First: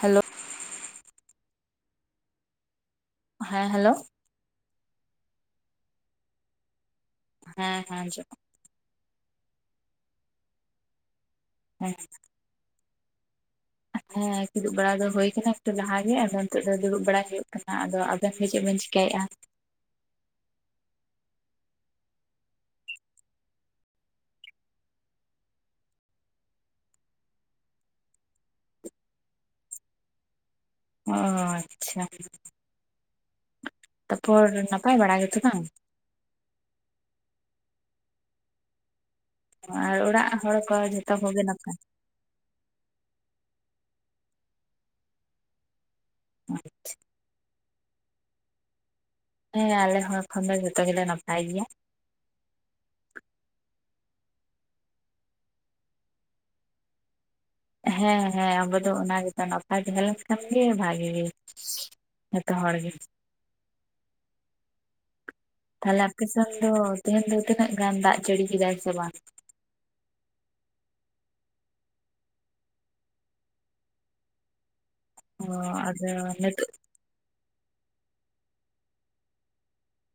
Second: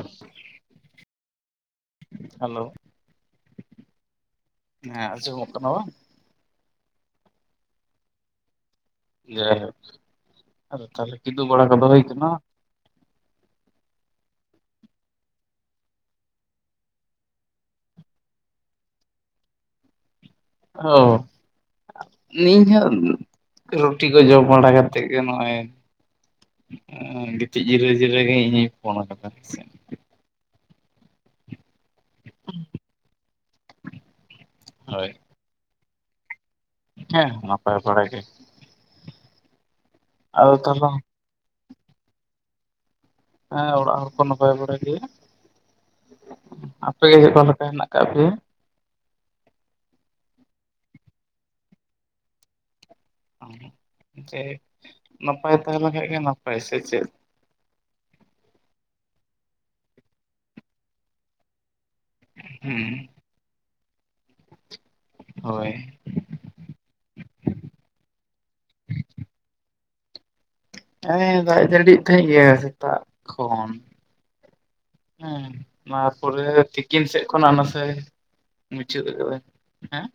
Hello hello ᱦᱮᱸ hello ᱦᱮᱸ ᱟᱡᱚᱢᱚᱜ ᱠᱟᱱᱟ ᱵᱟᱝ? ᱦᱮᱸ ᱦᱮᱸ ᱟᱡᱚᱢᱚᱜ ᱦᱮ [unintelligible] ᱟᱫᱚ ᱟᱨ ᱛᱟᱦᱚᱞᱮ ᱠᱤᱫᱩ ᱵᱟᱲᱟ ᱠᱚ ᱫᱚ ᱦᱮᱸ ᱦᱚᱭ ᱠᱟᱱᱟ? ᱦᱮᱸ ᱠᱤᱫᱩᱜ ᱵᱟᱲᱟ ᱫᱚ ᱦᱩᱭ ᱠᱟᱱᱟ ᱮᱠᱴᱩ ᱞᱟᱦᱟᱮ ᱟᱫᱚ ᱱᱤᱛᱳ ᱫᱚ ᱫᱩᱲᱩᱵ ᱵᱟᱲᱟ ᱦᱩᱭᱩᱜ ᱠᱟᱱᱟ ᱟᱫᱚ ᱟᱵᱮᱱ ᱜᱮ ᱪᱮᱛ ᱵᱮᱱ ᱪᱤᱠ -ᱠᱟᱹᱭᱼᱟ? ᱚ ᱱᱤᱣ ᱦᱚᱸ ᱨᱩᱴᱤ ᱠᱚ ᱡᱚᱢ ᱵᱟᱲᱟ ᱠᱟᱛᱮᱫ ᱜᱮ ᱱᱚᱜᱼᱚᱭ ᱜᱤᱛᱤᱡ ᱡᱤᱨᱟᱹ ᱡᱤᱨᱳ ᱜᱮ ᱤᱧ ᱦᱚᱧ ᱯᱷᱳᱱ ᱟᱠᱟᱫᱟ, [unintelligible] ᱚ ᱟᱪᱪᱷᱟ [unintelligible] ᱛᱟᱨᱯᱚᱨ ᱱᱟᱯᱟᱭ ᱦᱳᱭ ᱵᱟᱲᱟ ᱜᱮᱛᱚ ᱵᱟᱝ? ᱦᱮᱸ ᱱᱟᱯᱟᱭ ᱵᱟᱲ ᱜᱮ᱾ ᱟᱨ ᱚᱲᱟᱜ ᱟᱫᱚ ᱦᱚᱲ ᱠᱚ ᱛᱟᱦᱚᱞᱮ ᱡᱚᱛᱚ ᱠᱚᱜᱮ ᱱᱟᱯᱟᱭ᱾ ᱦᱮᱸ ᱚᱲᱟᱜ ᱦᱚᱲ ᱠᱚ ᱱᱟᱯᱟᱭ ᱵᱟᱲᱟ ᱜᱮᱭᱟ [inaudible] ᱟᱯᱮ ᱜᱮ ᱪᱮᱫ ᱞᱮᱠᱟ ᱯᱮ ᱦᱮᱱᱟᱜ? [unintelligible] ᱦᱮᱸ ᱟᱞᱮ ᱦᱚᱲ ᱠᱷᱚᱱ ᱫᱚ ᱡᱚᱛᱚ ᱜᱮᱞᱮ ᱱᱟᱯᱟᱭ ᱜᱮᱭᱟ᱾ [unintelligible] ᱡᱮ ᱱᱟᱯᱟᱭ ᱛᱟᱦᱮᱸ ᱞᱮᱱ ᱠᱷᱟᱡ ᱜᱮ ᱱᱟᱯᱟᱭ᱾ ᱥᱮ ᱪᱮᱫ? ᱦᱮᱸ ᱦᱮᱸ ᱟᱵᱚ ᱫᱚ ᱚᱱᱟ ᱜᱮᱛᱚ ᱱᱟᱯᱟᱭ ᱛᱟᱦᱮ ᱞᱮᱱ ᱠᱷᱟᱱ ᱜᱮ ᱵᱷᱟᱜᱤ ᱜᱮ᱾ ᱡᱚᱛᱚ ᱦᱚᱲ ᱦᱮᱸ ᱜᱮ᱾ ᱦᱳᱭ ᱛᱟᱦᱞᱮ ᱟᱯᱮᱥᱮᱱ ᱫᱚ ᱛᱮᱦᱮᱧ ᱫᱚ ᱛᱤᱱᱟᱹᱜ ᱜᱟᱱ ᱫᱟᱜ ᱡᱟᱹᱲᱤ ᱠᱮᱫᱟᱭ ᱥᱮ ᱵᱟᱝ? ᱦᱮᱸ ᱫᱟᱜ ᱡᱟᱹᱲᱤᱭᱮᱜ ᱛᱟᱦᱮᱸ ᱜᱮᱭᱟ ᱥᱮᱛᱟᱜ ᱠᱷᱚᱱ ᱚ ᱦᱮᱸ ᱟᱫᱚ ᱚᱱᱟᱯᱚᱨᱮ ᱱᱤᱛᱚᱜ ᱛᱤᱠᱤᱱ ᱥᱮᱫ ᱠᱷᱚᱱᱟᱜ ᱱᱟᱥᱮᱭ ᱢᱩᱪᱟᱹᱫ ᱟᱠᱟᱫᱟᱭ ᱦᱮᱸ᱾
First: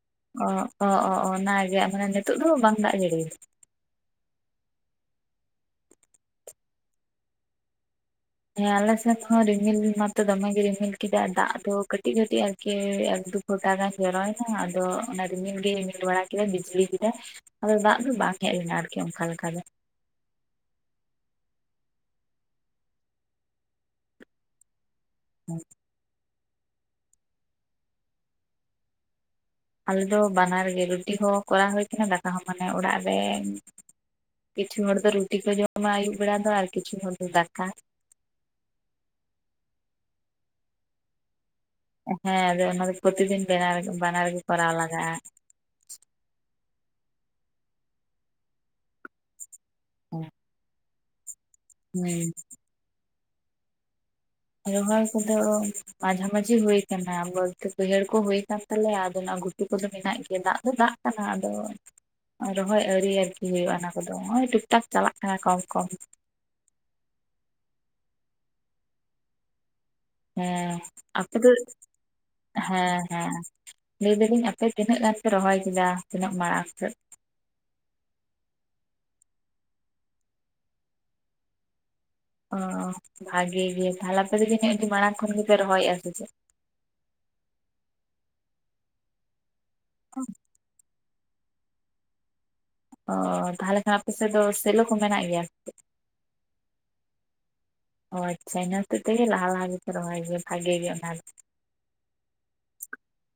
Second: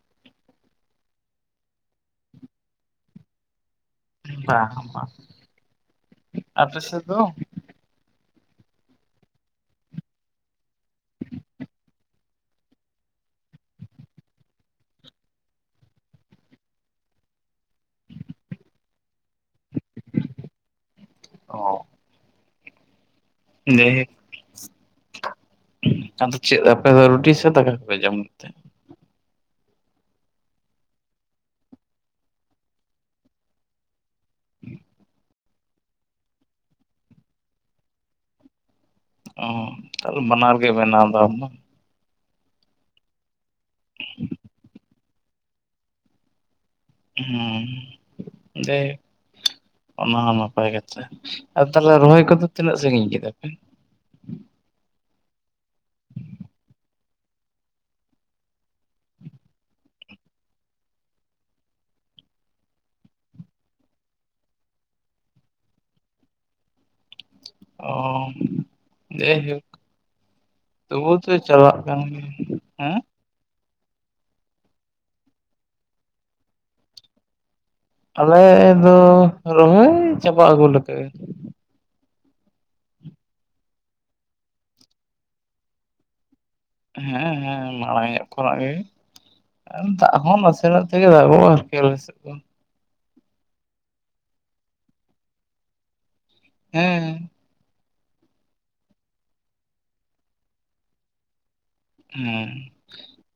ᱚ ᱚ ᱚ ᱚᱱᱟᱜᱮ ᱟᱫᱚ ᱱᱤᱛᱳᱜ ᱫᱚ ᱵᱟᱝ ᱫᱟᱜ ᱡᱟᱹᱲᱤ᱾ ᱵᱟᱝ ᱵᱟᱝ [inaudible] ᱟᱯᱮ ᱥᱮ ᱫᱚ? ᱦᱮᱸ ᱟᱞᱮ ᱥᱮᱫ ᱦᱚᱸ ᱨᱤᱢᱤᱞ ᱢᱟᱛᱚ ᱫᱚᱢᱮᱜ ᱜᱮ ᱨᱤᱢᱤᱞ ᱠᱮᱫᱟ ᱫᱟᱜ ᱫᱚ ᱠᱟᱹᱴᱤᱡ ᱠᱟᱹᱴᱤᱡ ᱟᱨᱠᱤ ᱮᱠ ᱫᱩ ᱯᱷᱴᱟ ᱜᱟᱱ ᱡᱚᱨᱚᱭᱱᱟ ᱟᱫᱚ ᱚᱱᱟ ᱨᱤᱢᱤᱞ ᱜᱮ ᱨᱤᱢᱤᱞ ᱵᱟᱲᱟ ᱠᱮᱫᱟᱭ ᱵᱤᱡᱽᱞᱤ ᱠᱮᱫᱟᱭ᱾ ᱟᱫᱚ ᱫᱟᱜ ᱫᱚ ᱵᱟᱝ ᱦᱮᱡ ᱞᱮᱱᱟ ᱟᱨᱠᱤ ᱚᱱᱠᱟ ᱞᱮᱠᱟ ᱫᱚ᱾ ᱚ ᱞᱟᱹᱭ [unintelligible] ᱦᱮᱸ ᱮᱱ [unintelligible] ᱪᱮᱫ ᱟᱯᱮ ᱫᱚ ᱨᱩᱴᱤ ᱥᱮ ᱛᱟᱠᱟ ᱠᱚᱯᱮ ᱡᱚᱢ ᱜᱤᱛᱮ? ᱟᱞᱮ ᱫᱚ ᱵᱟᱱᱟᱨ ᱜᱮ ᱨᱩᱴᱤ ᱦᱚᱸ ᱠᱚᱨᱟᱣ ᱦᱩᱭ ᱠᱟᱱᱟ ᱫᱟᱠᱟ ᱦᱚᱸ ᱢᱟᱱᱮ ᱚᱲᱟᱜ ᱨᱮ ᱠᱤᱪᱷᱩ ᱦᱚᱲ ᱫᱚ ᱨᱩᱴᱤ ᱠᱚ ᱡᱚᱢᱟ ᱟᱹᱭᱩᱵ ᱵᱮᱲᱟ ᱫᱚ ᱟᱨ ᱠᱤᱪᱷᱩ ᱦᱚᱲ ᱫᱚ ᱫᱟᱠᱟ᱾ ᱚ [unintelligible] ᱵᱟᱱᱟᱨ ᱜᱤᱭ ᱵᱮᱱᱟᱣ ᱫᱟ ᱟᱢᱫᱚ᱾ ᱦᱮᱸ ᱟᱫᱚ ᱚᱱᱟ ᱫᱚ ᱯᱨᱚᱛᱤᱫᱤᱱ ᱵᱮᱱᱟᱣ ᱨᱮ ᱵᱟᱱᱟᱨ ᱜᱮ ᱠᱚᱨᱟᱣ ᱞᱟᱜᱟᱜᱼᱟ᱾ ᱦᱮᱸ ᱫᱮ ᱚᱱᱟ ᱦᱩᱸ ᱦᱚᱸ ᱱᱟᱯᱟᱭ ᱠᱟᱛᱷᱟ᱾ ᱟᱨ ᱛᱟᱦᱚᱞᱮ ᱨᱚᱦᱚᱭ ᱠᱚᱫᱚ ᱛᱤᱱᱟᱹᱜ ᱥᱟᱺᱜᱤᱧ ᱠᱮᱫᱟ ᱯᱮ? ᱨᱚᱦᱚᱭ ᱠᱚᱫᱚ ᱢᱟᱡᱷᱟ ᱢᱟᱹᱡᱷᱤ ᱦᱩᱭ ᱟᱠᱟᱱᱟ ᱵᱟᱹᱛ ᱵᱟᱹᱭᱦᱟᱹᱲ ᱠᱚ ᱦᱩᱭ ᱟᱠᱟᱱ ᱛᱟᱞᱮᱭᱟ ᱟᱫᱚ ᱚᱱᱟ ᱜᱩ -ᱴᱩ ᱠᱚᱫᱚ ᱢᱮᱱᱟᱜ ᱜᱮᱭᱟ ᱫᱟᱜ ᱫᱚ ᱫᱟᱜ ᱠᱟᱱᱟ ᱟᱫᱚ ᱨᱚᱦᱚᱭ ᱟᱣᱨᱤ ᱟᱨᱠᱤ ᱦᱩᱭᱩᱜᱼᱟ ᱚᱱᱟ ᱠᱚᱫᱚ ᱱᱚᱜ-ᱚᱭ ᱴᱷᱤᱠ-ᱴᱷᱟᱠ ᱪᱟᱞᱟᱜ ᱠᱟᱱᱟ ᱠᱚᱢ ᱠᱚᱢ᱾ ᱚᱻ ᱡᱮ ᱡᱚᱸ ᱦᱮᱸ ᱟᱯᱮ ᱫᱚ, ᱠᱟᱱ ᱜᱮᱭᱟ ᱦᱮᱸ ᱦᱮᱸ ᱞᱟᱹᱭ ᱫᱟᱹᱞᱤᱧ ᱟᱯᱮ ᱛᱤᱱᱟᱹᱜ ᱜᱟᱱ ᱯᱮ ᱨᱚᱦᱚᱭ ᱠᱮᱫᱟ ᱛᱤᱱᱟᱹᱜ ᱢᱟᱲᱟᱝ ᱥᱮᱫ? ᱟᱞᱮ ᱫᱚ ᱨᱚᱦᱚᱭ ᱪᱟᱵᱟ ᱟᱹᱜᱩ ᱞᱮᱠᱟ ᱜᱮ᱾ ᱚ ᱵᱷᱟᱜᱮ ᱜᱮ ᱛᱟᱦᱚᱞᱮ ᱟᱯᱮ ᱡᱟᱹᱱᱤ ᱟᱹᱰᱤ ᱢᱟᱲᱟᱝ ᱠᱷᱚᱱ ᱜᱮᱯᱮ ᱨᱚᱦᱚᱭᱮᱼᱟ ᱥᱮ ᱪᱮᱫ? ᱦᱮᱸ ᱦᱮᱸ ᱢᱟᱲᱟᱝ ᱧᱚᱜ ᱠᱷᱚᱱᱟᱜ ᱜᱮ, ᱟᱨ ᱫᱟᱜ ᱦᱚᱸ ᱱᱟᱥᱮ ᱥᱮᱱᱟᱜ ᱛᱮᱜᱮ ᱫᱟᱜᱚ-ᱟ ᱟᱨᱠᱤ ᱟᱞᱮ ᱥᱮᱫ ᱫᱚ᱾ ᱚ ᱛᱟᱦᱚᱞᱮ ᱠᱷᱟᱱ ᱟᱯᱮ ᱥᱮᱫ ᱫᱚ ᱥᱮᱞᱳ ᱠᱚ ᱢᱮᱱᱟᱜ ᱜᱮᱭᱟ? ᱦᱮᱸ᱾ ᱚ ᱟᱪᱪᱷᱟ ᱤᱱᱟᱹ ᱦᱚᱛᱮᱡ ᱛᱮᱜᱮ ᱞᱟᱦᱟ ᱞᱟᱦᱟ ᱜᱮᱯᱮ ᱨᱚᱦᱚᱭ ᱜᱮ ᱵᱷᱟᱜᱮ ᱜᱮ ᱚᱱᱟ᱾ ᱦᱩᱸ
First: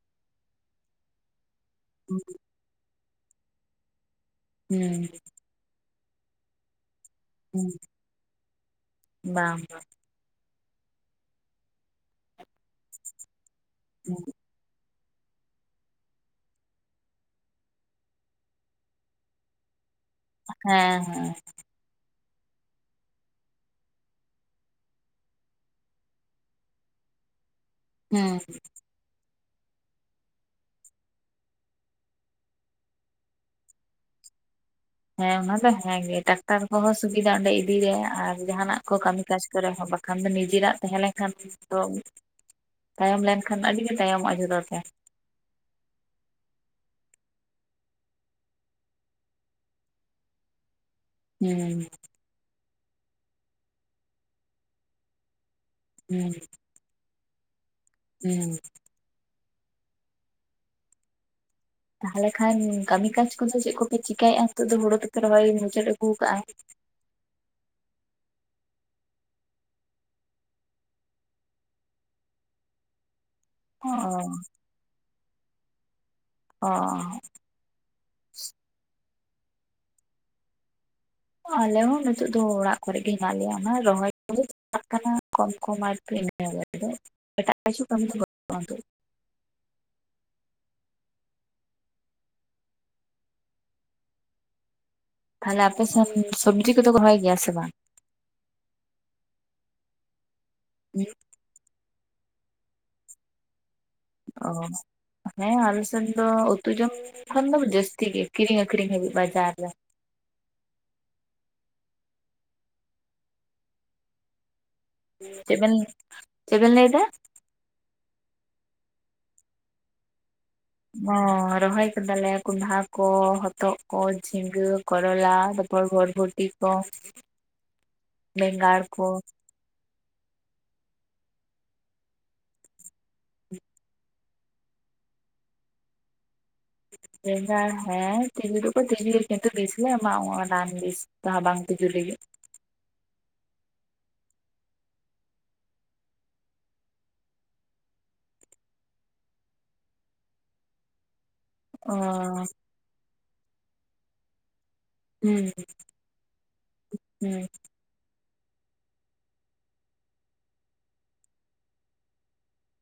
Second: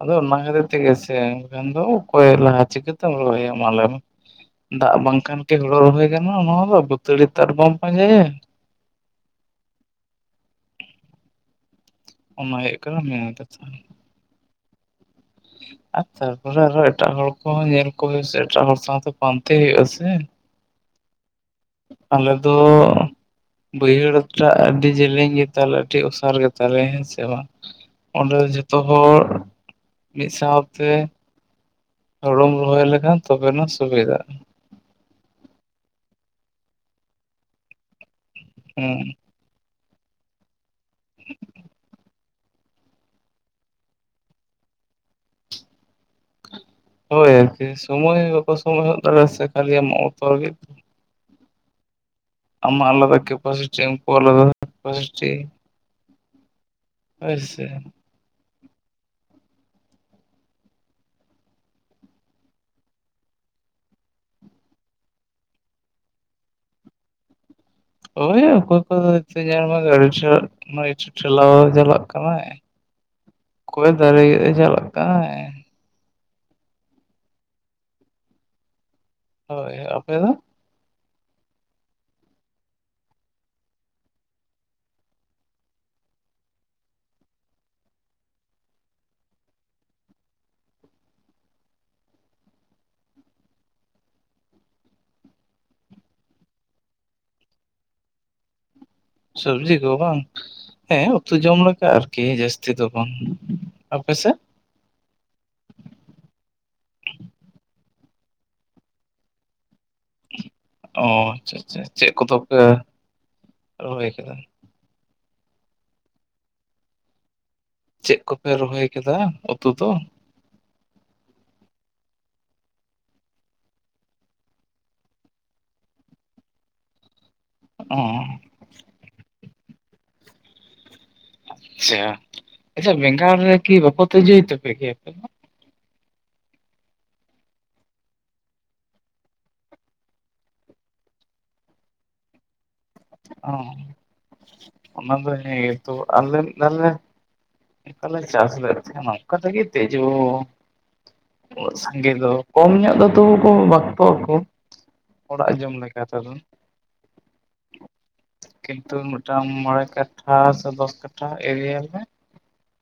ᱟᱫᱚ ᱚᱱᱟ ᱠᱷᱟᱹᱛᱤᱨ ᱛᱮᱜᱮ ᱥᱮ ᱵᱟᱠᱷᱟᱱ ᱫᱚ ᱚᱠᱚᱭ ᱞᱟᱦᱟ ᱪᱤᱠᱟᱹ ᱛᱮᱢ ᱨᱚᱦᱚᱭᱟ ᱢᱟ ᱞᱟᱹᱭ ᱢᱮ᱾ ᱫᱟᱜ ᱦᱩᱸ ᱵᱟᱝᱠᱷᱟᱱ ᱠᱤ ᱦᱩᱲᱚ ᱨᱚᱦᱚᱭ ᱜᱟᱱᱟᱜᱼᱟ ᱱᱚᱣᱟ ᱫᱚ ᱵᱟᱹ ᱛᱟᱹᱲᱤ ᱛᱟᱨ ᱦᱩᱸ ᱵᱟᱢ ᱯᱟᱸᱡᱟᱭᱮ? ᱵᱟᱝ ᱵᱟᱝ᱾ ᱚᱱᱟ ᱦᱩᱭᱩᱜ ᱠᱟᱱᱟ ᱢᱮᱱ ᱛᱟᱛᱷᱟ᱾ [inaudible] ᱟᱨ ᱛᱟᱨᱯᱚᱨᱮ ᱟᱨᱚ ᱮᱴᱟᱜ ᱦᱚᱲ ᱠᱚᱦᱚᱸ ᱧᱮᱞ ᱠᱚᱵᱮᱱ ᱥᱮ, ᱮᱴᱟᱜ ᱦᱚᱲ ᱥᱟᱶᱛᱮ ᱯᱟᱱᱛᱮ ᱦᱩᱭᱩᱜᱼᱟ ᱥᱮ? ᱦᱮᱸ ᱦᱮᱸ᱾ ᱟᱞᱮ ᱫᱚ ᱵᱟᱹᱭᱦᱟᱹᱲ ᱴᱟᱜ ᱟᱹᱰᱤ ᱡᱮᱞᱮᱧ ᱜᱮᱛᱟᱞᱮ ᱟᱹᱰᱤ ᱚᱥᱟᱨ ᱜᱮᱛᱟᱞᱮᱭᱟ, ᱦᱮᱸ ᱥᱮ ᱵᱟᱝ? ᱚᱸᱰᱮ ᱦᱮᱸ ᱡᱷᱚᱛᱚ ᱦᱚᱲ ᱢᱤ ᱥᱟᱶᱛᱮ ᱦᱩᱲᱩᱢ ᱨᱚᱦᱚᱭ ᱞᱮᱠᱷᱟᱱ ᱛᱚᱵᱮᱱᱟ ᱥᱩᱵᱤᱫᱷᱟᱜᱼᱟ᱾ ᱦᱮᱸ ᱚᱱᱟ ᱫᱚ ᱦᱮᱸᱜᱮ, ᱴᱟᱠᱴᱟᱨ ᱠᱚᱦᱚᱸ ᱥᱩᱵᱤᱫᱟ ᱚᱸᱰᱮ ᱤᱫᱤ ᱨᱮ ᱟᱨ ᱡᱟᱦᱟᱱᱟᱜ ᱠᱚ ᱦᱩᱸ ᱠᱟᱹᱢᱤ ᱠᱟᱡ ᱠᱚᱨᱮ ᱦᱚᱸ ᱵᱟᱠᱷᱟᱱ ᱫᱚ ᱱᱤᱡᱮᱨᱟᱜ ᱛᱟᱦᱮᱸ ᱞᱮᱱᱠᱷᱟᱱ ᱛᱚ ᱛᱟᱭᱚᱢ ᱞᱮᱱᱠᱷᱟᱱ ᱟᱹᱰᱤ ᱜᱮ ᱛᱟᱭᱚᱢᱚᱜᱼᱟ ᱡᱷᱚᱛᱚ ᱛᱮ᱾ ᱦᱳᱭ ᱟᱨᱠᱤ ᱥᱚᱢᱚᱭ ᱵᱟᱠᱚ ᱥᱚᱢᱚᱭ ᱦᱚᱫ ᱫᱟᱲᱮᱭᱟᱜ-ᱟ ᱥᱮ ᱠᱷᱟᱹᱞᱤ [inaudible] ᱞᱟᱹᱜᱤᱫ᱾ ᱦᱩᱸ᱾ ᱟᱢᱜ ᱟᱞᱚᱫᱟ ᱠᱮᱯᱟᱥᱤᱴᱤ ᱩᱱᱠᱩᱣᱟᱜ ᱟᱞᱟᱫᱟ ᱠᱮᱯᱟᱥᱤᱴᱤ᱾ ᱦᱩᱸ᱾ ᱦᱳᱭ ᱥᱮ᱾ ᱦᱩᱸ᱾ ᱛᱟᱦᱚᱞᱮ ᱠᱷᱟᱱ ᱠᱟᱹᱢᱤ ᱠᱟᱡᱽ ᱠᱚᱫᱚ ᱪᱮᱫ ᱠᱚᱯᱮ ᱪᱮᱤᱠᱟᱭᱮᱼᱟ? ᱱᱤᱛᱚᱜ ᱫᱚ ᱦᱩᱲᱳ ᱛᱚᱯᱮ ᱨᱚᱦᱚᱭ ᱢᱩᱪᱟᱹᱫ ᱟᱹᱜᱩ ᱠᱟᱜᱼᱟ᱾ ᱳᱭ [inaudible] ᱪᱟᱞᱟᱜ ᱠᱟᱱᱟᱭ᱾ ᱚᱠᱚᱭ ᱚ ᱫᱟᱨᱮ ᱜᱮᱫ-ᱮ ᱪᱟᱞᱟᱜ ᱠᱟᱱᱟᱭ᱾ ᱚ᱾ ᱦᱳᱭ ᱟᱯᱮ ᱫᱚ? ᱟᱞᱮ ᱦᱚᱸ ᱱᱤᱛᱚᱜ ᱫᱚ ᱚᱲᱟᱜ ᱠᱚᱨᱮᱜ ᱜᱮ ᱦᱮᱱᱟᱜ ᱞᱮᱭᱟ, ᱚᱱᱟ ᱨᱚᱦᱚᱭ ᱠᱚ ᱜᱮ᱾ ᱪᱟᱞᱟᱜ ᱠᱟᱱᱟ ᱠᱚᱢ ᱠᱚᱢ ᱟᱨᱠᱤ ᱩᱱᱟᱹᱜ ᱮ, ᱟᱫᱚ ᱮᱴᱟᱜ ᱠᱤᱪᱷᱩ ᱠᱟᱢᱤ ᱫᱚ ᱵᱟᱱᱩᱜ-ᱟ [inaudible] ᱛᱟᱦᱚᱞᱮ ᱟᱯᱮ ᱥᱮᱱ ᱥᱚᱵᱽᱡᱤ ᱠᱚᱫᱚ ᱠᱚ ᱨᱚᱦᱚᱭ ᱜᱮᱭᱟ ᱥᱮ ᱵᱟᱝ? ᱥᱚᱵᱽᱡᱤ ᱠᱚ ᱵᱟᱝ? ᱦᱮᱸ ᱩᱛᱩ ᱡᱚᱢ ᱞᱮᱠᱟ ᱟᱨ ᱠᱤ, ᱡᱟᱹᱥᱛᱤ ᱫᱚ ᱵᱟᱝ, ᱟᱯᱮ ᱥᱮᱫ? ᱚ ᱦᱮᱸ ᱟᱞᱮ ᱥᱮᱫ ᱫᱚ ᱩᱛᱩ ᱡᱚᱢ ᱠᱷᱚᱱ ᱫᱚ ᱡᱟᱹᱥᱛᱤ ᱜᱮ, ᱠᱤᱨᱤᱸᱧ ᱟᱹᱠᱷᱨᱤᱧ ᱦᱟᱹᱵᱤᱡ ᱵᱟᱡᱟᱨ ᱨᱮ᱾ ᱚ ᱟᱪᱪᱷᱟ ᱟᱪᱪᱷᱟ ᱪᱮᱫ ᱠᱚᱫᱚ ᱯᱮ ᱨᱚᱦᱚᱭ ᱟᱠᱟᱫᱟ? ᱪᱮᱫ ᱵᱮᱱ, ᱪᱮᱫ ᱵᱮᱱ ᱞᱟᱹᱭᱫᱟ? ᱪᱮᱫ ᱠᱚᱯᱮ ᱨᱚᱦᱚᱭ ᱟᱠᱮᱫᱟ ᱩᱛᱩ ᱫᱚ? ᱚ ᱨᱚᱦᱚᱭ ᱠᱟᱫᱟᱞᱮ ᱠᱚᱱᱰᱷᱟ ᱠᱚ, ᱦᱚᱛᱚᱫ ᱠᱚ, ᱡᱷᱤᱸᱜᱟᱹ, ᱠᱚᱨᱚᱞᱟ, [inaudible] ᱠᱚ [inaudible] ᱵᱮᱸᱜᱟᱲ ᱠᱚ, ᱟᱪᱪᱷᱟ ᱟᱪᱪᱷᱟ, ᱵᱮᱸᱜᱚᱲ ᱨᱮᱠᱤ ᱵᱟᱠᱚ ᱛᱮᱡᱳᱭ ᱛᱟᱯᱮ ᱜᱮᱭᱟ? ᱵᱮᱸᱜᱟᱲ ᱦᱮᱸ ᱛᱤᱡᱩ ᱫᱚᱠᱚ ᱛᱤᱡᱩᱭ ᱠᱤᱱᱛᱩ ᱵᱤᱥᱞᱮ ᱮᱢᱟᱣᱟᱜᱼᱟ ᱨᱟᱱ ᱵᱤᱥ ᱡᱟᱦᱟ ᱵᱟᱝ ᱛᱸᱤᱡᱩ ᱞᱤᱜᱤᱫ ᱾ ᱚ, ᱚᱱᱟ ᱫᱚ ᱦᱮᱸ ᱜᱮ ᱛᱚ ᱟᱞᱮ ᱢᱤᱫ ᱫᱟᱣ ᱞᱮ, ᱢᱤᱫ ᱫᱷᱟᱣᱞᱮ ᱪᱟᱥ ᱞᱮᱫ ᱛᱟᱦᱮᱱᱟ ᱚᱝᱠᱟ ᱨᱟᱜᱤ ᱛᱮᱡᱳ ᱾ ᱩᱱᱟᱹᱜ ᱚ ᱥᱟᱸᱜᱮ ᱫᱚ ᱠᱚᱢ ᱧᱚᱜ ᱫᱚ ᱛᱚᱵᱩ ᱠᱚ ᱵᱟᱠᱛᱚᱜ ᱟᱠᱚ ᱾ ᱦᱩᱸ ᱦᱩᱸ, ᱠᱤᱱᱛᱩ ᱢᱮᱫᱴᱟᱝ ᱢᱚᱬᱮ ᱠᱟᱴᱷᱟ ᱥᱮ ᱫᱚᱥ ᱠᱟᱴᱷᱟ ᱮᱨᱤᱭᱟ ᱨᱮ,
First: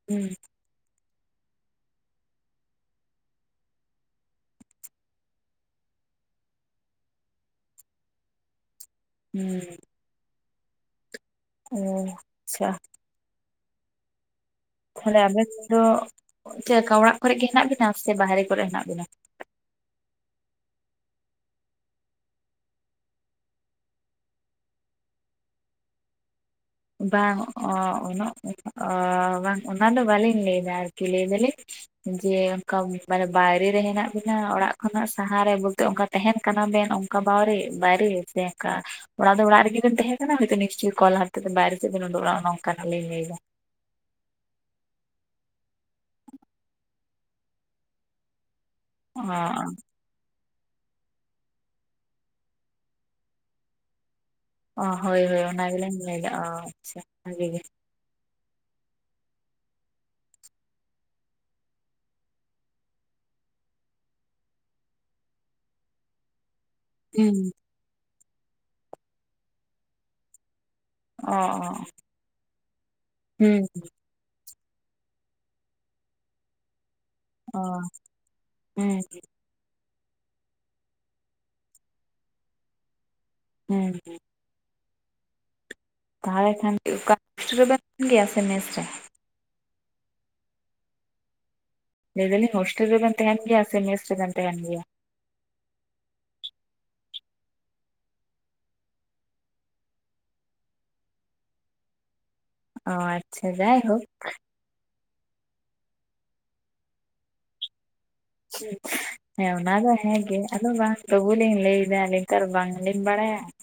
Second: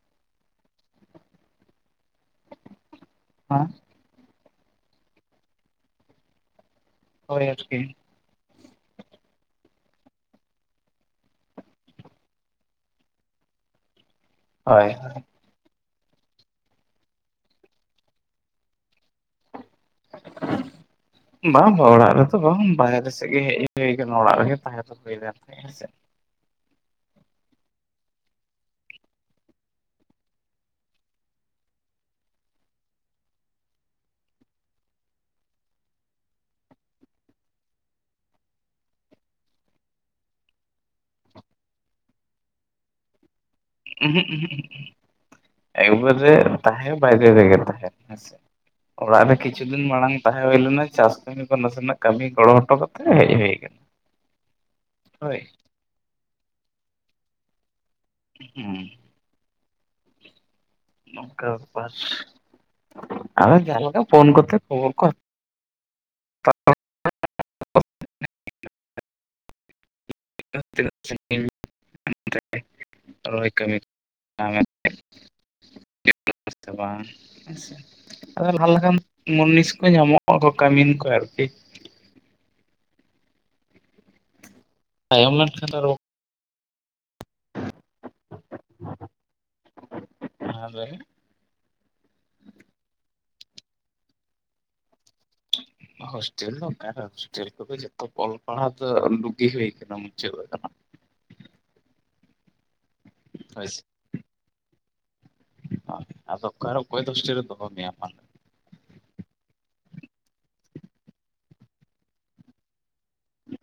ᱦᱩᱸ, ᱦᱮᱸ ᱦᱳᱭ ᱟᱨᱠᱤ, ᱦᱩᱸ, ᱚᱻ ᱟᱪᱪᱷᱟ, ᱦᱳᱭ, ᱛᱟᱦᱚᱞᱮ ᱟᱵᱮᱱ ᱫᱚ, ᱪᱮᱫᱠᱟ ᱚᱲᱟᱜ ᱠᱚᱨᱮ ᱜᱮ ᱦᱮᱱᱟᱜ ᱵᱤᱱᱟ ᱥᱮ ᱵᱟᱦᱮᱨᱮ ᱠᱚᱨᱮ ᱦᱮᱱᱟᱜ ᱵᱤᱱᱟ? ᱵᱟᱝ ᱵᱟᱝ ᱚᱲᱟᱜ ᱨᱮᱛᱚ ᱵᱟᱝ ᱵᱟᱦᱮᱨᱮ ᱥᱮᱫ ᱜᱮ ᱦᱮᱡ ᱦᱳᱭ ᱠᱟᱱᱟ ᱚᱲᱟᱜ ᱨᱮᱜᱮ ᱛᱟᱦᱮᱸ ᱫᱚ ᱾ [inaudible] ᱦᱮᱸ ᱥᱮ‌ ᱵᱟᱝ ᱵᱟᱝ ᱚ ᱚᱱᱟ ᱫᱚ ᱵᱟᱞᱤᱧ ᱞᱟᱹᱭ ᱮᱫᱟ ᱟᱨᱠᱤ ᱞᱟᱹᱭ ᱫᱟᱞᱤᱧ, ᱡᱮ ᱚᱱᱠᱟ ᱢᱟᱱᱮ ᱵᱟᱭᱨᱮ ᱨᱮ ᱦᱮᱱᱟᱜ ᱵᱤᱱᱟ ᱚᱲᱟᱜ ᱠᱷᱚᱱᱟᱜ ᱥᱟᱦᱟᱨ ᱨᱮ ᱵᱚᱞᱛᱮ ᱚᱱᱠᱟ ᱛᱟᱦᱮᱱ ᱠᱟᱱᱟ ᱵᱮᱱ ᱚᱝᱠᱟ ᱵᱟᱣᱨᱮ ᱵᱟᱭᱨᱮ ᱥᱮ ᱚᱱᱠᱟ? ᱚᱲᱟᱜ ᱫᱚ ᱚᱲᱟᱜ ᱨᱮᱜᱮ ᱵᱮᱱ ᱛᱟᱦᱮᱸ ᱠᱟᱱᱟ ᱱᱮᱥᱪᱩᱭ ᱠᱚᱞ ᱞᱟᱦᱟ ᱱᱤᱛᱳᱜ ᱫᱚ ᱵᱟᱭᱨᱥᱮᱫ ᱵᱮᱱ ᱩᱰᱳᱜ ᱱᱚᱝᱠᱟ ᱱᱟᱜ ᱞᱤᱧ ᱞᱟᱹᱭᱫᱟ? ᱩᱦᱩᱜ ᱩᱦᱩᱜ, ᱮᱠᱵᱟᱨᱮ ᱛᱟᱦᱮᱸ ᱵᱟᱭᱨᱮ ᱜᱮ ᱛᱟᱦᱮᱸ ᱦᱮᱸ ᱥᱮ? ᱚᱲᱟᱜ ᱨᱮ ᱠᱤᱪᱷᱩ ᱫᱤᱱ ᱢᱟᱲᱟᱝ, ᱛᱟᱦᱮᱸ ᱦᱳᱭ ᱞᱮᱱᱟ ᱪᱟᱥ ᱠᱟᱹᱢᱤ ᱠᱚ ᱱᱟᱥᱮᱱᱟᱜ ᱠᱟᱹᱢᱤ ᱜᱚᱲᱚ ᱦᱚᱴᱚ ᱠᱟᱛᱮ ᱦᱮᱡ ᱦᱳᱭ ᱟᱠᱟᱱᱟ ᱾ ᱚ ᱦᱳᱭ ᱦᱳᱭ ᱚᱱᱟ ᱜᱮᱞᱤᱧ ᱞᱟᱹᱭᱫᱟ ᱚ ᱟᱪᱪᱷᱟ, ᱵᱷᱟᱜᱮ ᱜᱮ ᱦᱩᱸ, ᱱᱚᱝᱠᱟ ᱵᱮᱯᱟᱨ ᱟᱫᱚ ᱡᱟᱦᱟᱱ ᱞᱮᱠᱟ ᱯᱷᱳᱱ ᱠᱚᱛᱮ ᱠᱷᱚᱵᱚᱨ ᱠᱚ [inaudible] ᱚ ᱚ [inaudible] ᱨᱚᱭ ᱦᱩᱸ ᱠᱟᱹᱢᱤ [inaudible] ᱛᱚ ᱵᱟᱝ ᱦᱮ ᱚ ᱥᱮ, ᱛᱚᱵᱮ ᱞᱟᱦᱟ ᱞᱮᱠᱟᱱ ᱦᱩᱸ ᱢᱩᱱᱤᱥ ᱠᱚ ᱧᱟᱢᱚᱜ ᱦᱚ ᱠᱚ ᱠᱟᱢᱤᱱ ᱠᱚ ᱟᱨᱠᱤ, ᱦᱮᱸ ᱦᱮᱸ, ᱛᱟᱭᱚᱢ ᱞᱮᱱᱠᱷᱟᱱ ᱟᱨᱚ, [inaudible] ᱥᱮ ᱢᱮᱮᱥ ᱨᱮ? [unintelligible] ᱞᱟᱹᱭ ᱫᱟᱞᱤᱧ ᱦᱳᱥᱴᱮᱞ ᱨᱮᱵᱮᱱ ᱛᱟᱦᱮᱱ ᱜᱮᱭᱟ ᱥᱮ ᱢᱮᱥ ᱨᱮᱵᱮᱱ ᱛᱟᱦᱮᱱ ᱜᱮᱭᱟ? [unintelligible] ᱦᱳᱥᱴᱮᱞ ᱫᱚ ᱚᱱᱠᱟ ᱨᱮ ᱦᱳᱥᱴᱮᱞ ᱠᱚ ᱫᱚ ᱡᱚᱛᱚ ᱚᱞ ᱯᱟᱲᱦᱟᱜ ᱫᱚ ᱫᱩᱜᱤ ᱦᱳᱭ ᱠᱟᱱᱟ ᱢᱩᱪᱟᱹᱫ ᱠᱟᱱᱟ ᱾ [unintelligible] ᱚ ᱟᱪᱪᱷᱟ ᱡᱟᱭᱦᱳᱠ, ᱟᱫᱚ ᱚᱠᱟᱨᱮ ᱚᱠᱚᱭ ᱫᱚ ᱫᱳᱥᱴᱮᱞ ᱨᱮ ᱫᱚᱦᱚ ᱢᱮᱭᱟ ᱢᱟ ᱞᱮ ᱢᱮ? ᱦᱮ ᱚᱱᱟ ᱫᱚ ᱦᱮ ᱜᱮ ᱟᱫᱚ ᱵᱟᱝ ᱛᱚᱵᱩ ᱞᱤᱧ ᱞᱟᱹᱭᱫᱟ ᱱᱮᱛᱟᱨ ᱵᱟᱝ, ᱦᱮᱡ ᱵᱟᱲᱟᱭᱟ ᱾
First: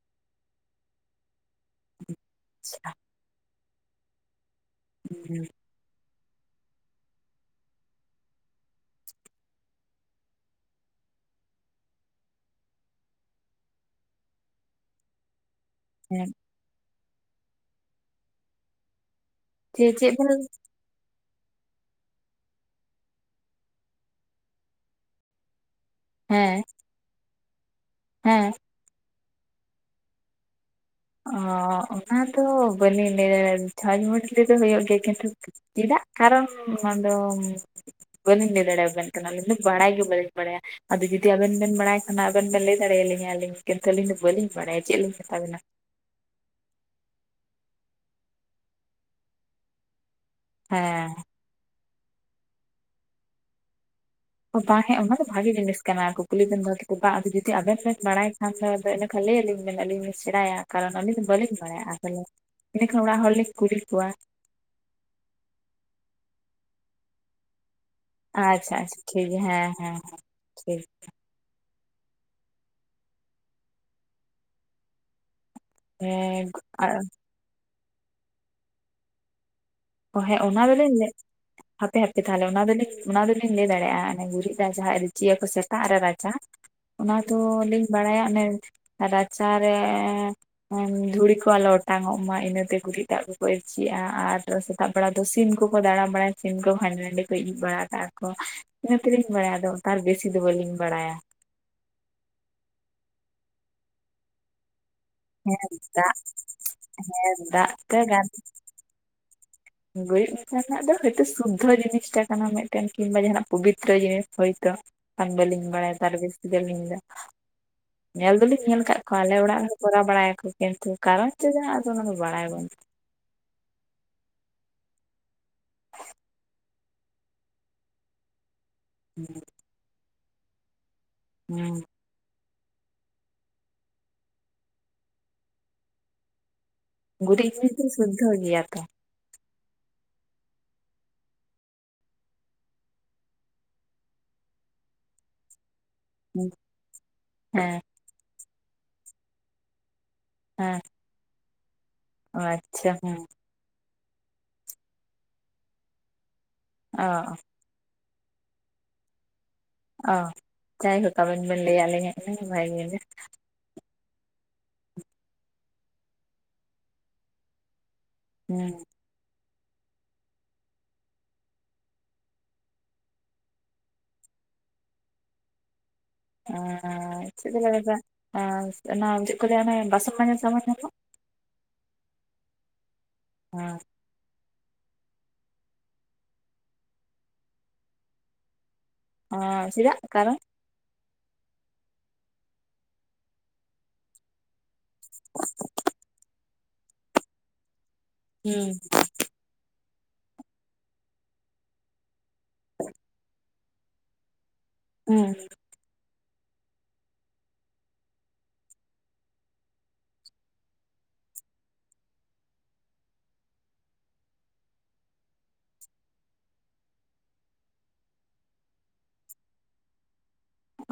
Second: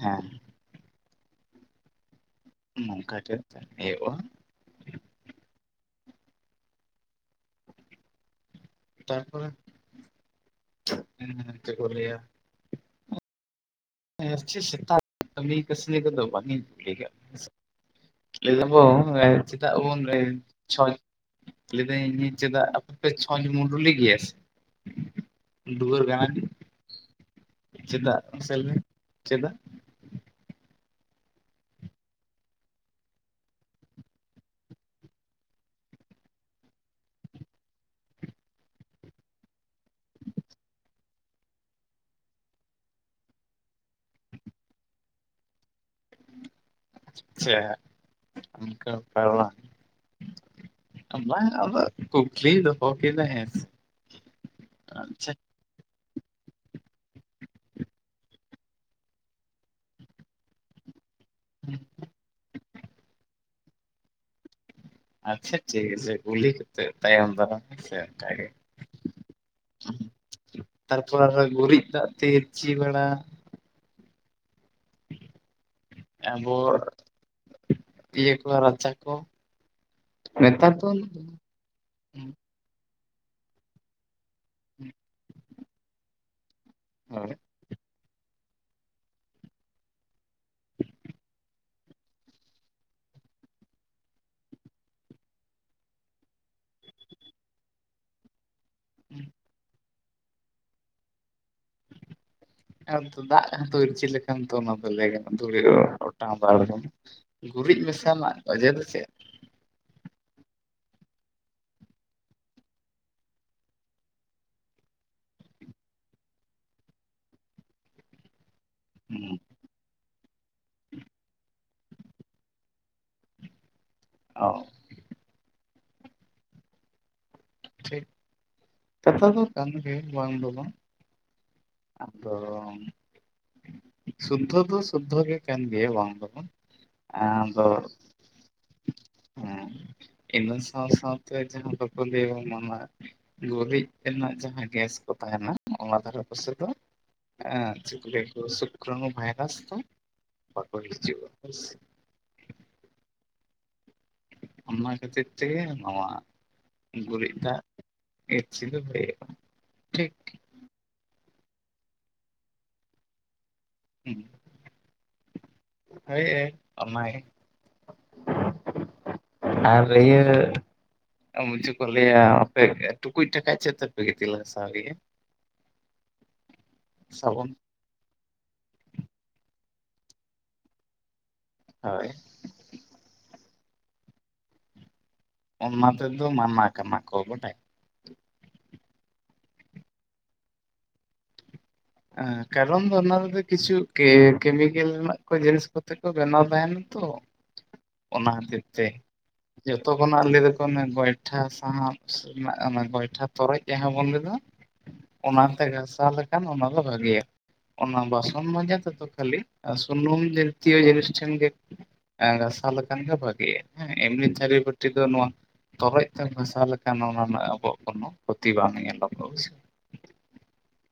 ᱦᱮᱸ [inaudible] ᱱᱚᱝᱠᱟ ᱪᱮᱫ ᱦᱳᱭᱳᱜ ᱟ ᱾ [unintelligible] ᱛᱟᱨᱯᱚᱨᱮ ᱦᱮᱸ ᱪᱮᱜ ᱠᱚ ᱞᱟᱹᱭᱟ ᱾ ᱟᱨ ᱪᱮ ᱥᱮᱛᱟ ᱠᱟᱹᱢᱤ ᱠᱟᱹᱥᱱᱤ ᱠᱚᱫᱚ ᱦᱮᱸ ᱵᱟᱹᱠᱤᱱ ᱠᱩᱞᱤᱭᱟ ᱞᱟᱹᱭ ᱫᱟᱵᱚ ᱮ ᱪᱮᱫᱟᱜ ᱪᱮᱫ ᱵᱚᱱ ᱪᱮᱫ ᱞᱟᱹᱭ ᱵᱮᱱ ᱪᱷᱚᱭ ᱞᱟᱹᱭ ᱫᱟᱹᱧ ᱪᱮᱫᱟᱜ ᱟᱯᱮ ᱯᱮ ᱪᱷᱚᱪ ᱢᱩᱰᱩᱞᱤᱭ ᱜᱮᱭᱟ ᱥᱮ᱾ ᱫᱩᱣᱟᱹᱨ ᱜᱟᱱᱟᱰᱤ ᱾ ᱦᱮᱸ ᱪᱮᱫᱟᱜ ᱦᱮᱸ ᱢᱟᱥᱮ ᱞᱟᱹᱭ ‌ᱢᱮ ᱪᱮᱫᱟᱜ? ᱚ ᱚᱱᱟ ᱫᱚ ᱵᱟᱹᱞᱤᱧ‌ ᱞᱟᱹᱭ ᱫᱟᱲᱮᱜ ᱪᱷᱚᱪ ᱢᱟᱰᱞᱤ ᱫᱚ ᱦᱩᱭᱩᱜ ᱜᱮᱭᱟ ᱠᱤᱱᱛᱩ ᱪᱤᱫᱟᱜ ᱠᱟᱨᱚᱱ ᱚᱱᱟ ᱫᱚᱢ ᱵᱟᱹᱞᱤᱧ ᱞᱟᱹᱭ ᱫᱟᱲᱮᱣ ᱵᱮᱱ ᱠᱟᱱᱟ ᱟᱹᱞᱤᱧ ᱫᱚ ᱵᱟᱲᱟᱭ ᱜᱮ ᱵᱟᱹᱞᱤᱧ ᱵᱟᱲᱟᱭᱟ᱾ ᱟᱫᱚ ᱡᱩᱫᱤ ᱟᱵᱮᱱ ᱵᱮᱱ ᱵᱟᱲᱟᱭ ᱠᱷᱟᱱ ᱟᱵᱮᱱ ᱵᱮᱱ ᱞᱟᱹᱭ ᱫᱟᱲᱮᱭᱟᱹ ᱞᱤᱧᱟ ᱟᱹᱞᱤᱧ ᱠᱤᱱᱛᱩ ᱟᱹᱞᱤᱧ ᱫᱚ ᱵᱟᱹᱞᱤᱧ ᱵᱟᱲᱟᱭᱟ ᱪᱮᱜ ᱞᱤᱧ ᱢᱮᱛᱟ ᱵᱮᱱᱟ᱾ ᱟᱪᱪᱷᱟ ᱚᱱᱠᱟ ᱵᱮᱯᱟᱨ ᱵᱟᱝ ᱦᱮᱸ ᱵᱟᱝ ᱟᱫᱚ ᱠᱩᱠᱞᱤᱧ ᱫᱚᱦᱚ ᱠᱮᱫᱟ ᱦᱮᱸ ᱥᱮ ᱾ ᱵᱟ ᱦᱮᱸ ᱚᱱᱟ ᱫᱚ ᱵᱷᱟᱹᱜᱤ ᱡᱤᱱᱤᱥ ᱠᱟᱱᱟ ᱠᱩᱠ ᱠᱩᱞᱤ ᱵᱮᱱ ᱫᱚᱦᱚ ᱠᱮᱫᱟ ᱵᱟ ᱟᱫᱚ ᱡᱩᱫᱤ ᱟᱵᱮᱱ ᱵᱮᱱ ᱵᱟᱲᱟᱭ ᱠᱷᱟᱱ ᱫᱚ ᱟᱫᱚ ᱤᱱᱟᱹ ᱠᱷᱟᱱ ᱞᱟᱹᱭ ᱟᱞᱤᱧ ᱵᱮᱱ ᱟᱹᱞᱤᱧ ᱞᱤᱧ ᱥᱮᱬᱟᱭᱟ ᱠᱟᱨᱚᱱ ᱟᱹᱞᱤᱧ ᱫᱚ ᱵᱟᱹᱞᱤᱧ ᱵᱟᱲᱟᱭᱟ ᱟ ᱛᱟᱦᱞᱮ ᱮᱸᱰᱮ ᱠᱷᱟᱱ ᱚᱲᱟᱜ ᱦᱚᱲ ᱞᱤᱧ ᱠᱩᱞᱤ ᱠᱚᱣᱟ᱾ ᱟᱪᱪᱷᱟ ᱴᱷᱤᱠ ᱟᱪᱷᱮ ᱠᱩᱞᱤ ᱠᱟᱛᱮᱜ ᱛᱟᱭᱚᱢ ᱫᱟᱨᱟᱢ ᱦᱮᱸ ᱥᱮ᱾ ᱛᱟᱭ ᱟᱪᱪᱷᱟ ᱟᱪᱪᱷᱟ ᱴᱷᱤᱠ ᱜᱮᱭᱟ ᱦᱮᱸ ᱦᱮᱸ ᱴᱷᱤᱠ ᱛᱟᱨᱯᱚᱨ ᱟᱨ‌ᱦᱚᱸ ᱜᱩᱨᱤᱡ ᱫᱟᱜ ᱛᱮ ᱪᱤ ᱵᱟᱲᱟ ᱦᱮᱸ ᱟᱵᱚ ᱛᱤᱭᱟᱹ ᱠᱚ ᱨᱟᱪᱟ ᱠᱚ᱾ ᱚ ᱦᱮᱸ ᱚᱱᱟ ᱱᱮᱛᱟᱨ ᱫᱚ ᱫᱚᱞᱤᱧ ᱢᱮ ᱦᱟᱯᱮ ᱦᱟᱯᱮ ᱛᱟᱦᱚᱞᱮ ᱚᱱᱟ ᱫᱚᱞᱤᱧ ᱚᱱᱟ ᱫᱚᱞᱤᱧ ᱞᱟᱹᱭ ᱫᱟᱲᱮᱜ-ᱟ ᱾ ᱚᱱᱮ ᱜᱩᱨᱤᱡ ᱫᱟᱜ ᱡᱟᱦᱟᱸ ᱤᱨᱪᱤ ᱭᱟᱠᱚ ᱥᱮᱛᱟᱜ ᱨᱮ ᱨᱟᱪᱟ ᱚᱱᱟ ᱦᱳᱭ ᱫᱚ ᱞᱤᱧ ᱵᱟᱲᱟᱭᱟ ᱚᱱᱮ ᱨᱟᱪᱟ ᱨᱮ ᱮᱝ ᱫᱷᱩᱲᱤ ᱠᱚ ᱟᱞᱚ ᱚᱴᱟᱝᱚᱜ ᱢᱟ ᱤᱱᱟᱹ ᱛᱮ ᱜᱩᱨᱤᱡ ᱫᱟᱜ ᱠᱚᱠᱚ ᱤᱨᱪᱤᱭᱟ ᱟᱨ ᱰᱚ ᱥᱮᱼᱼ ᱥᱮᱛᱟᱜ ᱵᱮᱲᱟ ᱫᱚ ᱥᱤᱢ ᱠᱚᱠᱚ ᱫᱟᱬᱟ ᱵᱟᱲᱟᱭᱟ ᱥᱤᱢ ᱠᱚ ᱦᱟᱸᱰᱮ ᱱᱟᱸᱰᱮ ᱠᱚ ᱤᱡ ᱵᱟᱲᱟ ᱠᱟᱜ-ᱟ ᱠᱚ ᱛᱟ ᱤᱱᱟᱹ ᱛᱮᱞᱤᱧ ᱵᱟᱲᱟᱭᱟ ᱟᱫᱚ ᱛᱟᱨ ᱵᱮᱥᱤ ᱫᱚ ᱵᱟᱹᱞᱤᱧ ᱵᱟᱲᱟᱭᱟ᱾ ᱟᱨ ᱛᱚ ᱫᱟᱜ ᱦᱚᱸ ᱛᱚ ᱤᱨᱪᱤ ᱞᱮᱠᱷᱟᱱ ᱛᱚ ᱚᱱᱟ ᱛᱚ ᱞᱟᱹᱭ ᱜᱟᱱᱚᱜ ᱾ ᱫᱷᱩᱲᱤ ᱦᱮᱸ ᱚᱜ-ᱚ ᱫᱟᱜ ᱚᱴᱟᱝ ᱵᱟᱲᱟᱭᱟ ᱫᱟᱜ ᱜᱩᱨᱤᱡ ᱛᱮ ᱢᱮᱥᱟ ᱜᱟᱱ ᱨᱮᱱᱟᱜ ᱚᱡᱮ ᱫᱚ ᱪᱮᱜ? ᱜᱩᱨᱤᱡ ᱢᱮᱥᱟ ᱨᱮᱱᱟᱜ ᱫᱚ ᱦᱚᱭᱛᱚ ᱥᱩᱫᱽᱫᱷᱚ ᱡᱤᱱᱤᱥ ᱴᱟ ᱠᱟᱱᱟ ᱢᱮᱫᱴᱮᱱ ᱠᱤᱝᱵᱟ ᱡᱟᱦᱟᱸ ᱱᱟᱜ ᱯᱚᱵᱤᱛᱨᱚ ᱡᱤᱱᱤᱥ ᱦᱚᱭᱛᱚ ᱾ ᱟᱨ ᱵᱟᱹᱞᱤᱧ ᱵᱟᱲᱟᱭᱟ ᱛᱟᱦᱚᱞᱮ ᱡᱟᱹᱥᱛᱤ ᱫᱚ ᱟᱹᱞᱤᱧ ᱫᱚ᱾ ᱧᱮᱞ ᱫᱩᱞᱤᱧ ᱧᱮᱞ ᱠᱟᱜ ᱠᱚᱣᱟ ᱦᱩᱸ ᱟᱞᱮ ᱚᱲᱟᱜ ᱨᱮᱦᱚᱸ ᱠᱚᱨᱟᱣ ᱵᱟᱲᱟᱭᱟ ᱠᱚ ᱾ ᱠᱮᱱᱛᱩ ᱠᱟᱨᱚᱱ ᱪᱮᱜ ᱠᱟᱱᱟ ᱟᱫᱚ ᱚᱱᱟ ᱫᱚ ᱵᱟᱲᱟᱭ ᱵᱟᱹᱱᱩᱜ ᱚ [inaudible] ᱴᱷᱤᱠ ᱠᱟᱛᱷᱟ ᱫᱚ ᱠᱟᱱ ᱜᱮ ᱵᱟᱝ ᱫᱚ ᱵᱟᱝ ᱾ ᱦᱩᱸ ᱾ ᱟᱫᱚ ᱥᱩᱫᱽᱫᱷᱚ ᱫᱚ ᱥᱩᱫᱽᱫᱷᱚ ᱜᱮ ᱠᱟᱱ ᱜᱮᱭᱟ ᱵᱟᱝ ᱫᱚ ᱵᱟᱝ᱾ ᱜᱩᱨᱤᱡ ᱟᱫᱚ ᱡᱤᱱᱤᱥ ᱫᱚ ᱥᱩᱫᱽᱫᱷᱚ ᱜᱮᱭᱟ ᱛᱚ᱾ ᱦᱮᱸ ᱤᱱᱟᱹ ᱥᱟᱶ ᱥᱟᱶᱛᱮ ᱡᱟᱦᱟᱸ ᱵᱟᱠᱚ ᱞᱟᱹᱭᱟ ᱢᱟᱱᱮ ᱜᱩᱨᱤᱡ ᱛᱮᱱᱟᱜ ᱡᱟᱦᱟᱸ ᱜᱮᱥ ᱠᱚ ᱛᱟᱦᱮᱱᱟ ᱚᱱᱟ ᱫᱷᱟᱨᱮ ᱦᱮᱸ [unintelligible] ᱪᱮᱜ ᱠᱚ ᱞᱟᱹᱭᱟ ᱠᱚ ᱥᱩᱠᱨᱟᱱᱩ ᱵᱷᱟᱭᱨᱟᱥ ‌ᱠᱚ᱾ ᱵᱟᱠᱚ ᱦᱮᱸ ᱦᱤᱡᱩᱜ-ᱟ ᱦᱳᱭ ᱥᱮ ᱾ ᱟᱪᱪᱷᱟ ᱦᱮᱸ᱾ ᱚᱱᱟ ᱠᱷᱟᱹᱛᱤᱨ ᱛᱮᱜᱮ ᱱᱚᱣᱟ ᱚ ᱜᱩᱨᱤᱡ ᱫᱟᱜ ᱤᱨᱪᱤ ᱫᱚ ᱦᱩᱭᱩᱜ-ᱟ᱾ ᱚ ᱡᱟᱭᱦᱳᱠ ᱟᱵᱤᱱ ᱵᱤᱱ ᱞᱟᱹᱭᱟᱜ ᱞᱤᱧᱟ ᱤᱱᱟᱹ ᱜᱮ ᱵᱷᱟᱜᱮ ᱡᱤᱱᱤᱥ ᱾ ᱦᱩᱸ ᱦᱩᱸ᱾ ᱦᱳᱭ ᱮ ᱚᱱᱟ ᱜᱮ ᱾ ᱦᱩᱸ᱾ ᱟᱨ ᱟᱹᱭᱟᱹᱼᱼ [unintelligible] ᱪᱮᱫ ᱠᱚ ᱞᱟᱹᱭᱟ, ᱟᱯᱮ ᱴᱩᱠᱩᱡ ᱴᱟᱠᱟᱡ ᱪᱮᱫ ᱛᱮᱯᱮ ᱜᱤᱛᱤᱞ ᱜᱟᱥᱟᱣ ᱜᱮᱭᱟ? ᱮᱸᱻ ᱥᱟᱵᱚᱱ ᱪᱮᱫ ᱛᱮᱞᱮ ᱜᱟᱥᱟᱣᱟ ᱚᱱᱟ ᱪᱮᱫ ᱠᱚ ᱞᱟᱹᱭᱟ ᱚᱱᱮ ᱵᱟᱥᱚᱱ ᱢᱟᱡᱟ ᱥᱟᱵᱟᱱ ᱧᱟᱢᱚᱜ, ᱦᱳᱭ᱾ ᱦᱮᱸ᱾ ᱚᱱᱟ ᱛᱮᱫ ᱫᱚ ᱢᱟᱱᱟ ᱠᱟᱱᱟ ᱠᱚ ᱵᱚᱴᱮ, ᱚᱻ ᱪᱮᱫᱟᱜ ᱠᱟᱨᱚᱱ? ᱠᱟᱨᱚᱱ ᱫᱚ ᱚᱱᱟ ᱨᱮ ᱫᱚ ᱠᱤᱪᱷᱩ ᱠᱮ ᱠᱮᱢᱤᱠᱮᱞ ᱨᱮᱱᱟᱜ ᱠᱚ ᱡᱤᱱᱤᱥ ᱠᱚᱛᱮ ᱠᱚ ᱵᱮᱱᱟᱣ ᱛᱟᱦᱮᱱᱟ ᱛᱚ, ᱚᱱᱟ ᱠᱷᱟᱹᱛᱤᱨ ᱦᱩᱸ ᱛᱮ, ᱡᱷᱚᱛᱚ ᱠᱷᱚᱱᱟᱜ ᱞᱟᱹᱭ ᱫᱟᱠᱚ ᱚᱱᱟ ᱜᱚᱭᱴᱷᱟ ᱥᱟᱦᱟᱱ ᱼᱼ ᱨᱮᱱᱟᱜ ᱚᱱᱟ ᱜᱚᱸᱭᱴᱷᱟ ᱛᱚᱨᱚᱡ ᱡᱟᱦᱟᱸ ᱵᱚᱱ ᱞᱮᱫᱟ, ᱦᱩᱸ ᱚᱱᱟᱛᱮ ᱜᱟᱥᱟᱣ ᱞᱮᱠᱷᱟᱱ ᱚᱱᱟ ᱼᱼ ᱫᱚ ᱵᱷᱟᱜᱮᱭᱟ। ᱚᱱᱟ ᱵᱟᱥᱚᱱ ᱢᱟᱡᱟ ᱛᱮᱫᱚ ᱠᱷᱟᱹᱞᱤ, ᱥᱩᱱᱩᱢ ᱡᱟᱛᱤᱭᱚ ᱡᱤᱱᱤᱥ ᱴᱷᱮᱱ ᱜᱮ ᱼᱼ ᱟᱻ ᱜᱟᱥᱟᱣ ᱞᱮᱠᱷᱟᱱ ᱜᱮ ᱵᱷᱟᱹᱜᱤᱜ-ᱟ, ᱦᱮᱸ ᱮᱢᱱᱤ ᱛᱷᱟᱹᱨᱤ ᱵᱟᱹᱴᱤ ᱫᱚ ᱱᱚᱣᱟ ᱼᱼ ᱛᱚᱨᱚᱡ ᱛᱮᱢ ᱜᱟᱥᱟᱣ ᱞᱮᱠᱷᱟᱱ, ᱚᱱᱟ ᱨᱮᱱᱟᱜ ᱟᱵᱚᱣᱟᱜ ᱠᱳᱱᱳ ᱠᱷᱚᱛᱤ ᱵᱟᱝ ᱧᱮᱞᱚᱜᱚᱜ-ᱟ, ᱵᱩᱡᱷᱟᱹᱣ᱾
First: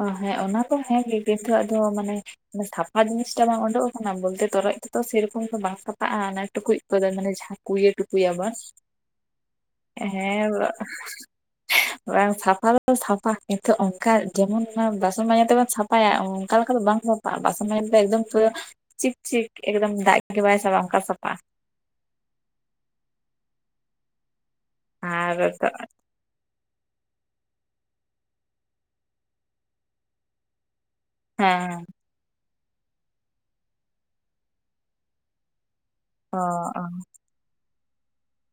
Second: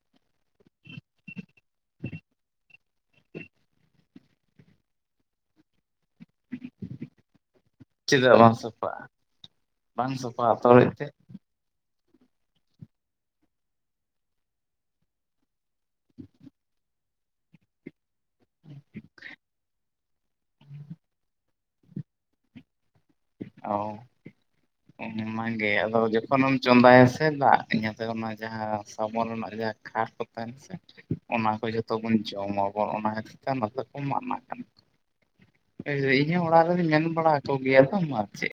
ᱚ ᱦᱮᱸ ᱚᱱᱟ ᱠᱚ ᱦᱮᱸ ᱜᱮ, ᱱᱤᱛᱚᱜ ᱫᱚ ᱢᱟᱱᱮ ᱥᱟᱯᱷᱟ ᱡᱤᱱᱤᱥᱴᱟ ᱵᱟᱝ ᱩᱰᱩᱠ ᱼᱼ ᱚᱱᱟ ᱵᱚᱞᱛᱮ ᱛᱚᱨᱚᱡ ᱛᱮ ᱛᱚ ᱥᱮᱨᱚᱠᱚᱢ ᱫᱚ ᱵᱟᱝ ᱥᱟ ᱼᱼ ᱯᱷᱟᱜ-ᱟ ᱚᱱᱟ ᱴᱩᱠᱩᱡ ᱠᱚᱫᱚ, ᱢᱟᱱᱮ ᱡᱟᱦᱟᱸ ᱠᱩᱭᱟᱹ ᱴᱩᱠᱩᱡ ᱪᱮᱫᱟᱜ ᱟᱵᱟᱨ᱾ ᱵᱟᱝ ᱥᱟᱯᱷᱟᱜᱼᱟ ᱮ ᱵᱟᱝ ᱦᱮᱸ᱾ ᱥᱟᱯᱷᱟᱜᱼᱟ ᱛᱚᱨᱚᱡ ᱛᱮ [inaudible] ᱵᱟᱝ ᱥᱟᱯᱷᱟ ᱫᱚ ᱥᱟᱯᱷᱟ᱾ ᱠᱤᱱᱛᱩ ᱚᱱᱠᱟ ᱡᱮᱢᱚᱱ ᱚᱭ ᱵᱟᱥᱚᱱ ᱢᱟᱡᱟ ᱛᱮᱢᱚᱱ ᱥᱟᱯᱷᱼᱼ ᱥᱟᱯᱟᱭᱟ ᱚᱝᱠᱟ ᱞᱮᱠᱟ ᱫᱚ ᱵᱟᱝ ᱵᱟᱥᱚᱱ ᱢᱟᱡᱟ ᱛᱮᱫᱚ ᱮᱠᱫᱚᱢ ᱪᱤᱠ ᱪᱤᱠ ᱮᱠᱫᱚᱢ ᱡᱟᱦᱟ ᱫᱟᱜ [inaudible] ᱜᱮ ᱵᱟᱭ ᱥᱟᱵᱟ ᱚᱱᱠᱟ ᱥᱟᱯᱷᱟᱜ-ᱟ᱾ ᱚ, ᱟᱨ ᱚᱱ-ᱚᱱᱟᱜᱮ ᱟᱫᱚ ᱡᱚᱛ ᱼᱼ ᱠᱷᱚᱱᱮᱢ ᱪᱚᱸᱫᱟᱭᱟ ᱥᱮ, ᱫᱟᱜᱛᱮ ᱚᱱᱟ ᱡᱟᱦᱟᱸ ᱥᱟᱵᱚᱱ ᱨᱮᱱᱟᱜ ᱡᱟᱦᱟᱸ ᱠᱷᱟᱨ ᱠᱚ ᱛᱟᱦᱮᱱᱟ ᱥᱮ ᱼᱼ ᱚᱱᱟ ᱠᱚ ᱦᱮᱸ ᱡᱚᱛᱚ ᱵᱚᱱ ᱡᱚᱢᱟᱵᱚᱱ, ᱚᱱᱟ ᱠᱷᱟᱛᱤᱨ ᱛᱮ ᱚᱱᱟ ᱫᱚ ᱠᱚ ᱢᱟᱱᱟ ᱠᱟᱱᱟ᱾ ᱮᱭ ᱡᱮ ᱤᱧ ᱚ ᱦᱚᱸ ᱚᱲᱟᱜ ᱨᱮ ᱚ ᱫᱩᱧ ᱢᱮᱱ ᱵᱟᱲᱟ ᱠᱚ ᱜᱮᱭᱟ ᱛᱚ, ᱢᱟ ᱼᱼ